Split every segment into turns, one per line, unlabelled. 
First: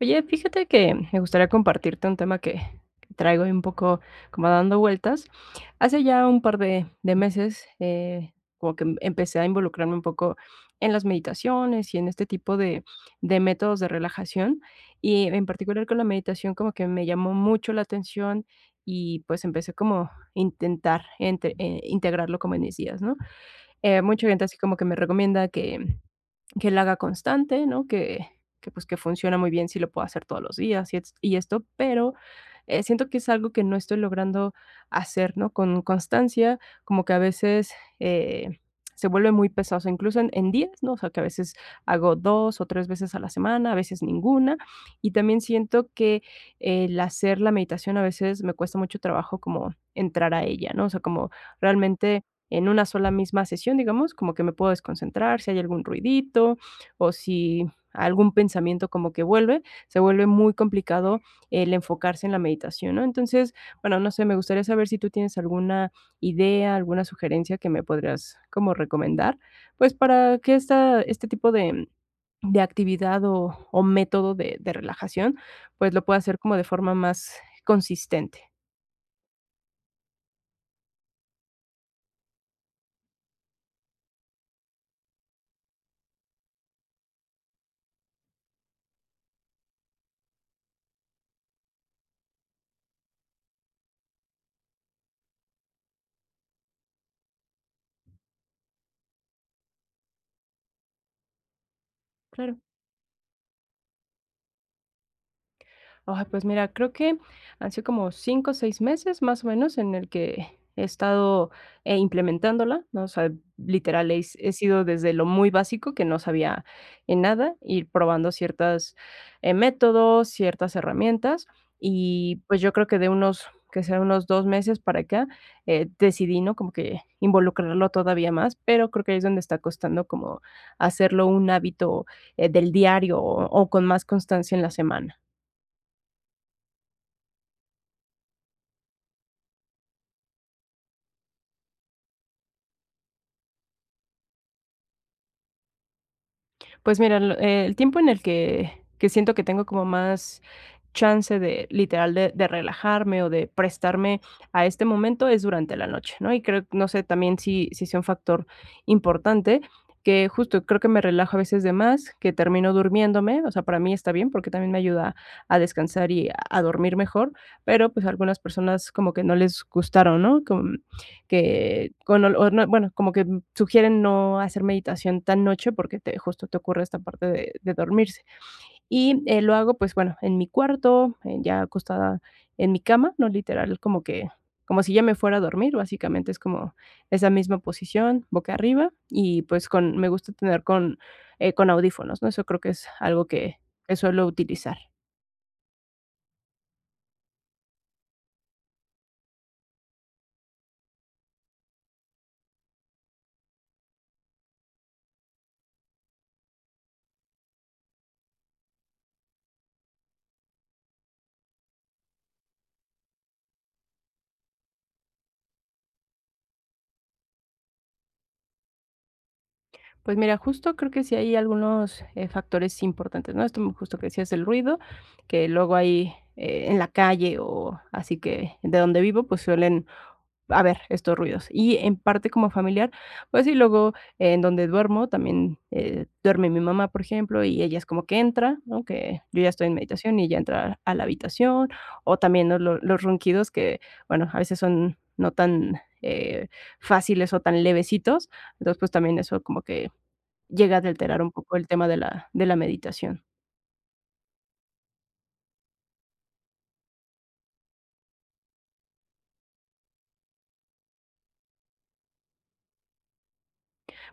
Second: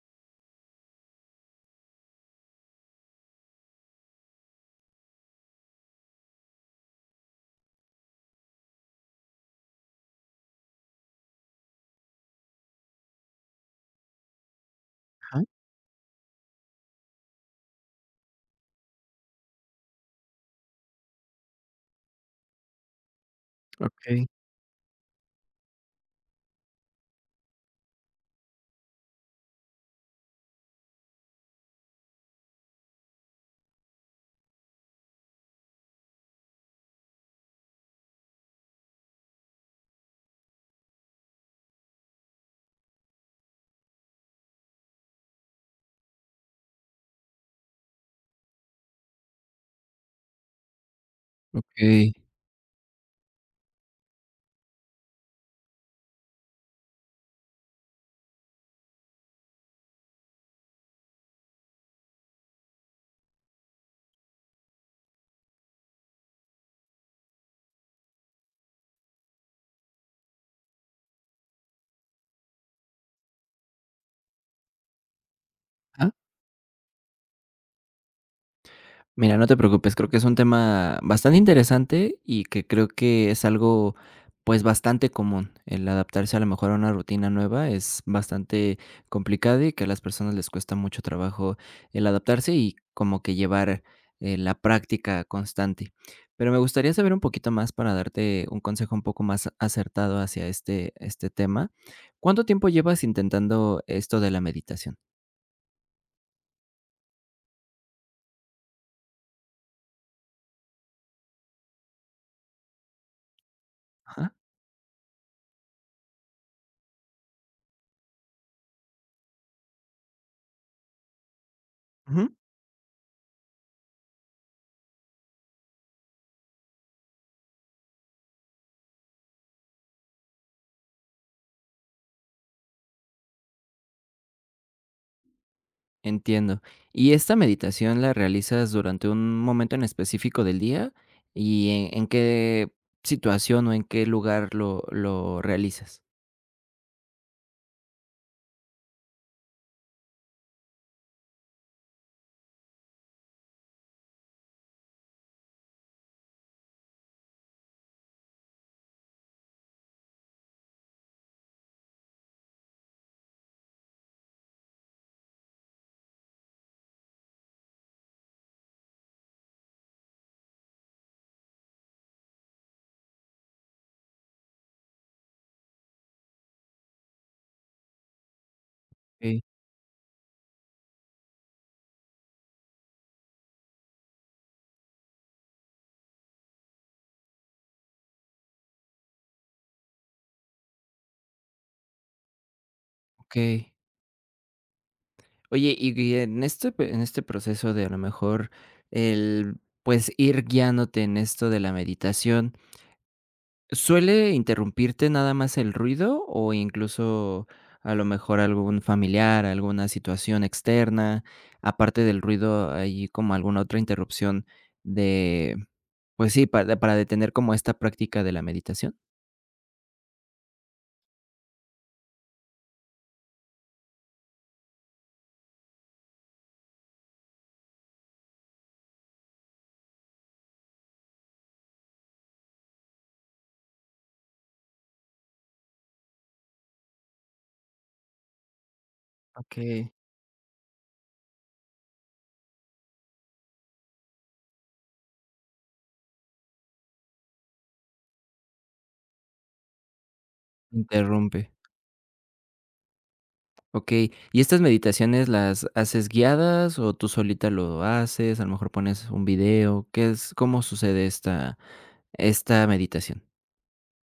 Oye, fíjate que me gustaría compartirte un tema que traigo ahí un poco como dando vueltas. Hace ya un par de meses, como que empecé a involucrarme un poco en las meditaciones y en este tipo de métodos de relajación. Y
Ajá,
en particular con la meditación, como que me llamó mucho la atención y pues empecé como a intentar integrarlo como en mis días, ¿no?
okey,
Mucha gente así como que me recomienda que la haga constante, ¿no? Pues, que funciona muy bien si lo puedo hacer todos los días y esto, pero, siento que es algo que no estoy logrando hacer, ¿no? Con constancia, como que a veces, eh, se vuelve muy pesado, incluso en días, ¿no? O sea, que a veces hago 2 o 3 veces a la semana, a veces ninguna, y también siento que el hacer la meditación a veces me cuesta mucho trabajo como entrar a ella, ¿no? O sea, como
okey.
realmente en una sola misma sesión, digamos, como que me puedo desconcentrar, si hay algún ruidito o si algún pensamiento como que vuelve, se vuelve muy complicado el enfocarse en la meditación, ¿no? Entonces, bueno, no sé, me gustaría saber si tú tienes alguna idea, alguna sugerencia que me podrías como recomendar, pues para que esta, este tipo de actividad o método de relajación, pues lo
Ajá.
pueda hacer como de forma más consistente.
Mira, no te preocupes, creo que es un tema bastante interesante y que creo que es algo, pues, bastante común. El adaptarse a lo mejor a una rutina nueva es bastante complicado y que a las personas les cuesta mucho trabajo el adaptarse y como que llevar, la práctica constante. Pero me gustaría saber un poquito más para darte un consejo un poco más acertado hacia este tema. ¿Cuánto
Claro.
tiempo llevas intentando esto de la meditación?
Ay, pues mira, creo que han sido como 5 o 6 meses más o menos en el que he estado, implementándola, ¿no? O sea, literal,
Ajá.
he sido desde lo muy básico, que no sabía, en nada, ir probando ciertos métodos, ciertas herramientas, y pues yo creo que de unos, que sea unos 2 meses para acá, decidí, ¿no? Como que involucrarlo todavía más, pero creo que ahí es donde está costando como hacerlo un hábito, del diario o con más constancia en la semana.
Entiendo. ¿Y esta meditación la realizas durante un momento en específico del día? ¿Y en qué situación o en qué lugar lo realizas?
Pues mira, lo el tiempo en el que siento que tengo como más chance de, literal, de relajarme o de prestarme a este momento es durante la noche, ¿no? Y creo no sé también si si sea un factor importante, que justo creo que me relajo a veces de más, que termino durmiéndome, o sea, para mí está bien, porque también me ayuda a descansar y a dormir mejor, pero, pues, a algunas personas como que no les gustaron, ¿no? Como que con ol o no, bueno, como que sugieren no hacer meditación tan noche porque te justo te ocurre esta parte de dormirse. Y,
Okey,
lo hago, pues, bueno, en mi cuarto, ya acostada en mi cama, no literal, como que como si ya me fuera a dormir, básicamente es como esa misma posición, boca arriba y, pues, con me gusta tener con audífonos, ¿no? Eso creo que es algo que
okey.
que suelo utilizar.
Oye, y en este pe en este proceso de a lo mejor el, pues, ir guiándote en esto de la meditación, ¿suele interrumpirte nada más el ruido o incluso a lo mejor algún familiar, alguna situación externa, aparte del ruido, hay como alguna otra interrupción de, pues sí, para detener como esta práctica de la meditación?
Pues mira, justo creo que sí hay algunos, factores importantes, ¿no? Esto justo que decías el ruido, que luego hay, en la calle o así que de donde vivo, pues suelen haber estos ruidos. Y en parte como familiar, pues sí, luego en donde duermo también, duerme mi mamá, por ejemplo, y ella es como que entra, ¿no? Que yo ya
Ok.
estoy en meditación y ella entra a la habitación, o también, ¿no? Lo Los ronquidos que, bueno, a veces son no tan, fáciles o tan levecitos. Entonces, pues también eso como que llega a alterar un
Interrumpe.
poco el tema de la meditación.
Ok. ¿Y estas meditaciones las haces guiadas o tú solita lo haces? A lo mejor pones un video. ¿Qué es, cómo sucede esta, esta meditación?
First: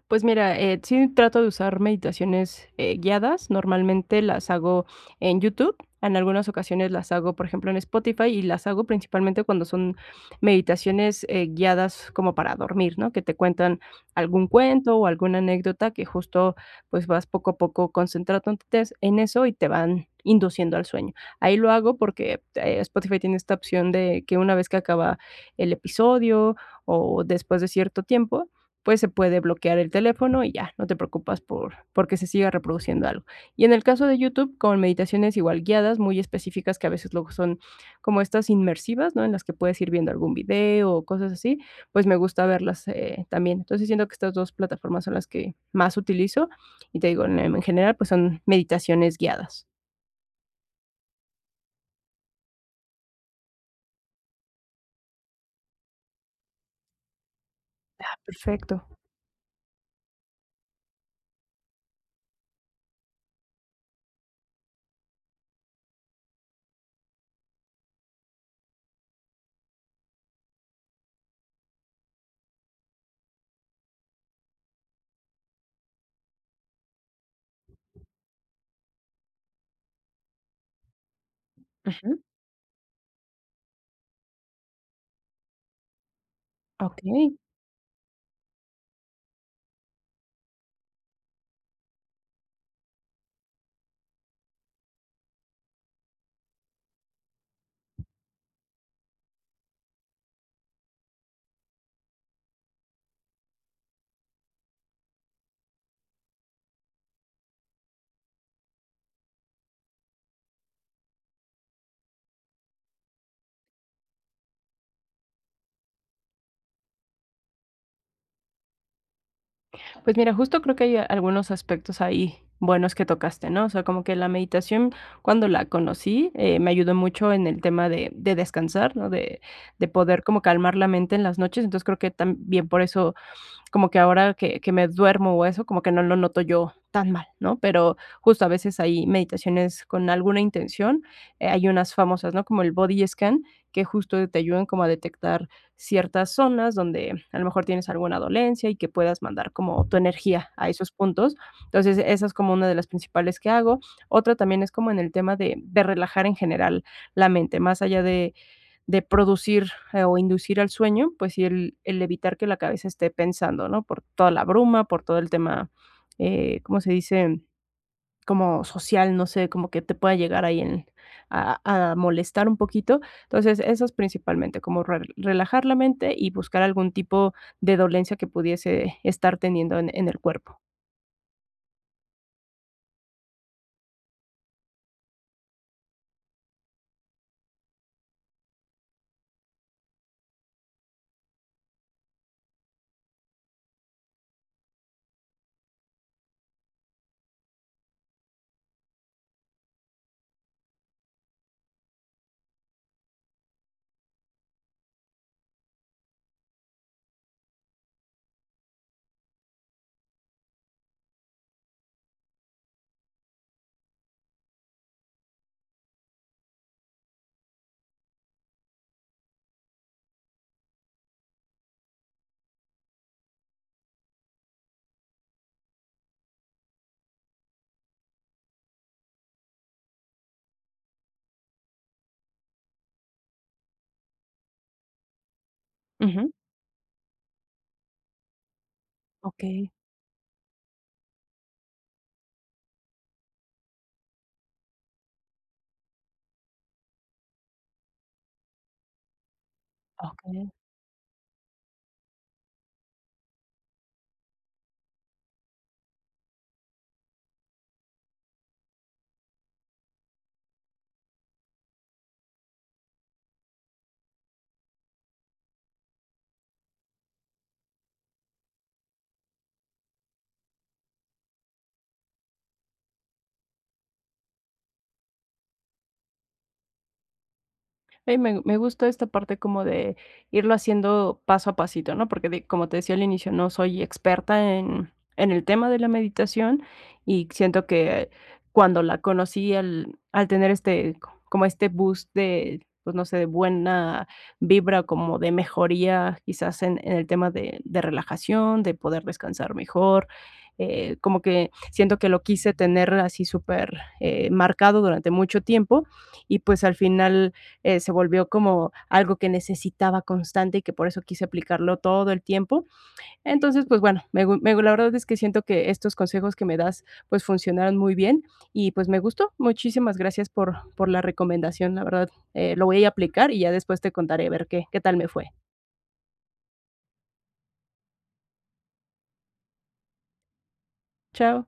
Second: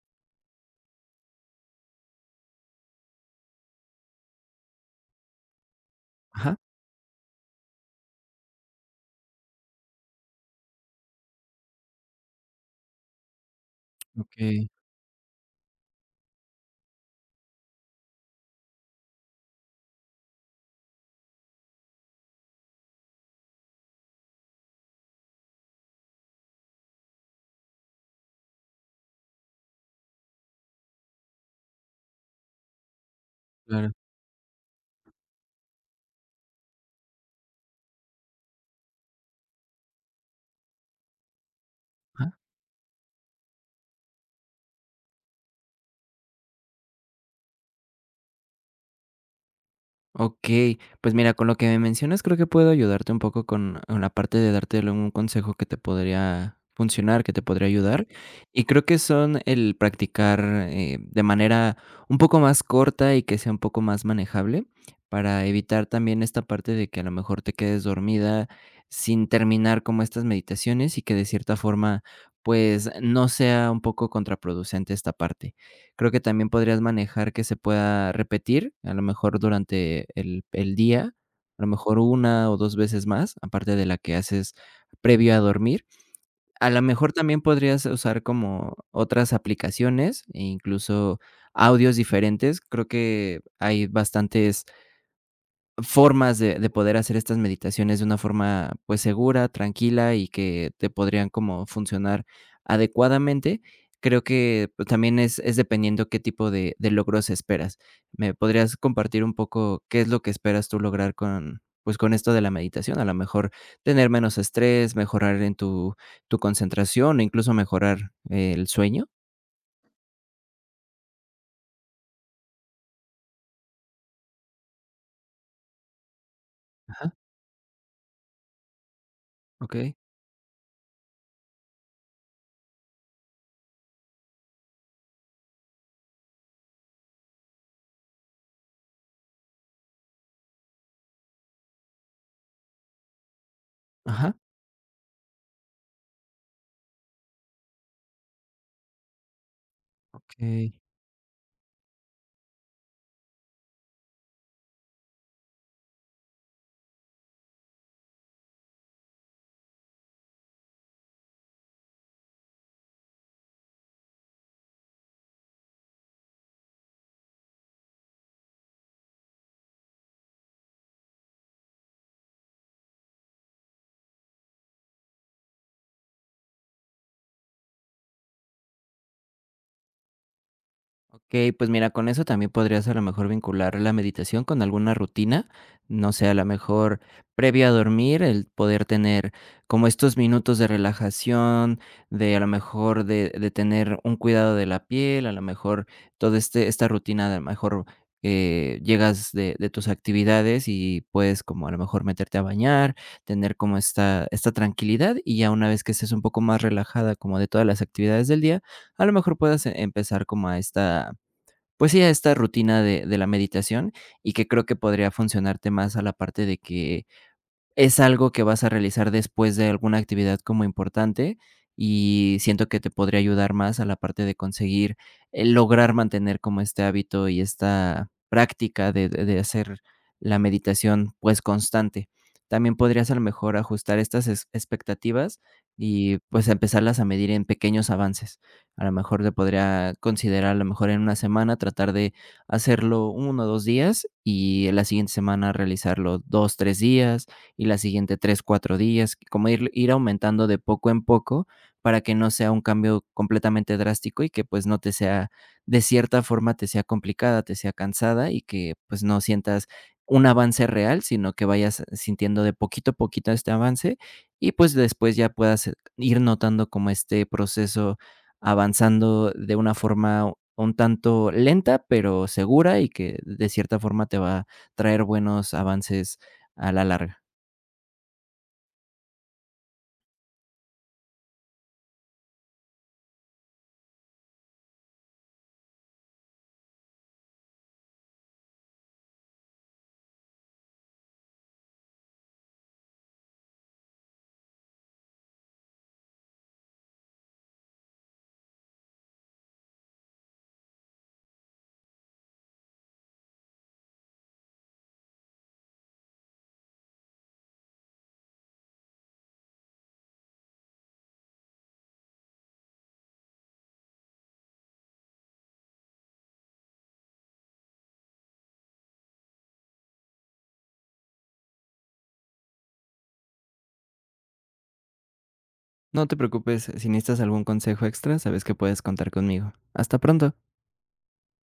Pues mira, sí trato de usar meditaciones, guiadas. Normalmente las hago en YouTube, en algunas
Ajá.
ocasiones las hago, por ejemplo, en Spotify, y las hago principalmente cuando son meditaciones, guiadas como para dormir, ¿no? Que te cuentan algún
Ok,
cuento o alguna anécdota que justo, pues, vas poco a poco concentrándote en eso y te van induciendo al sueño. Ahí lo hago porque, Spotify tiene esta opción de que una vez que acaba el episodio o después de cierto tiempo, pues se puede bloquear el teléfono y ya, no te preocupas porque se siga reproduciendo algo. Y en el
claro.
caso de YouTube, con meditaciones igual guiadas, muy específicas, que a veces luego son como estas inmersivas, ¿no? En las que puedes ir viendo algún video o cosas así, pues me gusta verlas también. Entonces siento que estas dos plataformas son las que más utilizo y te digo, en general, pues son meditaciones guiadas.
Okey, pues mira, con lo que me mencionas, creo que puedo ayudarte un poco con la parte de darte un consejo que te podría funcionar, que te podría ayudar.
Ah,
Y creo
perfecto.
que son el practicar, de manera un poco más corta y que sea un poco más manejable, para evitar también esta parte de que a lo mejor te quedes dormida sin terminar como estas meditaciones y que de cierta forma, pues, no sea un poco contraproducente esta parte. Creo que también podrías manejar que se pueda repetir, a lo mejor durante el día, a lo mejor
Ujú.
una o 2 veces más, aparte de la que haces previo a dormir. A lo
Ok.
mejor también podrías usar como otras aplicaciones e incluso audios diferentes. Creo que hay bastantes formas de poder hacer estas meditaciones de una forma, pues, segura, tranquila y que te podrían como funcionar adecuadamente. Creo que, pues, también es dependiendo qué tipo de logros esperas. ¿Me podrías compartir un poco qué es lo que esperas tú lograr con, pues, con esto de la meditación? A lo mejor tener menos estrés, mejorar en tu concentración, o incluso mejorar el sueño.
Pues mira, justo creo que hay algunos aspectos ahí buenos que tocaste, ¿no? O sea, como que la meditación, cuando la conocí, me ayudó
Ajá,
mucho en el tema de descansar, ¿no? De
okey.
poder como calmar la mente en las noches. Entonces creo que también por eso como que ahora que me duermo o eso, como que no lo noto yo tan mal, ¿no? Pero justo a veces hay meditaciones con alguna intención, hay unas famosas, ¿no? Como el body scan, que justo
Ajá,
te ayudan como a detectar ciertas zonas donde a lo mejor tienes alguna dolencia y que puedas mandar como tu energía a
okey.
esos puntos. Entonces, esa es como una de las principales que hago. Otra también es como en el tema de relajar en general la mente, más allá de producir o inducir al sueño, pues sí, el evitar que la cabeza esté pensando, ¿no? Por toda la bruma, por todo el tema, ¿cómo se dice? Como social, no sé, como que te pueda llegar ahí en, a, a molestar un poquito. Entonces, eso es principalmente, como relajar la mente y buscar algún tipo de dolencia que pudiese estar teniendo en el cuerpo.
Okey, pues mira, con eso también podrías a lo mejor vincular la meditación con alguna rutina, no sé, a lo mejor previo a dormir, el poder tener como estos minutos de relajación, de a lo mejor de tener un cuidado de la piel, a lo mejor toda este esta rutina, de a lo mejor, llegas de tus actividades y puedes como a lo mejor meterte a bañar, tener como esta esta tranquilidad, y ya una vez que estés un poco más relajada como de todas las actividades del día, a lo mejor puedas empezar como a esta, pues sí, a esta rutina de la meditación, y que creo que podría funcionarte más a la parte de que, es algo que vas a realizar después de alguna actividad como importante, y siento que te podría ayudar más a la parte de conseguir, lograr mantener como este hábito y esta práctica de de hacer la meditación, pues, constante. También podrías, a lo mejor, ajustar estas ex expectativas y,
Ujú.
pues, empezarlas a medir en pequeños avances. A lo mejor te
Ok,
podría considerar, a lo mejor, en una semana tratar de hacerlo uno o 2 días, y en la siguiente semana realizarlo 2 3 días, y la siguiente 3 4 días, como ir aumentando
ok.
de poco en poco para que no sea un cambio completamente drástico y que pues no te sea, de cierta forma te sea complicada, te sea cansada y que pues no sientas un avance real, sino que vayas sintiendo de poquito a poquito este avance y pues después ya puedas ir notando como este proceso avanzando de una forma un tanto lenta, pero segura y que de cierta forma te va a traer buenos avances a la larga.
Ey, me gusta esta parte como de irlo haciendo paso a pasito, ¿no? Porque de como te decía al inicio, no soy experta en el tema de la meditación y siento que cuando la conocí al al tener este como este boost de, pues, no sé, de buena vibra, como de mejoría, quizás en el tema de relajación, de poder descansar mejor, como que siento que lo quise tener así súper, marcado durante mucho tiempo y, pues, al final se volvió como algo que necesitaba constante y que por eso quise aplicarlo todo el tiempo. Entonces, pues bueno, me gu me la verdad es que siento que estos consejos que me das, pues funcionaron muy bien y pues me gustó. Muchísimas gracias por la recomendación, la verdad, lo voy a aplicar y ya después te contaré a ver qué tal me fue.
No te preocupes, si necesitas algún consejo extra, sabes que puedes contar conmigo. Hasta pronto.
Chao.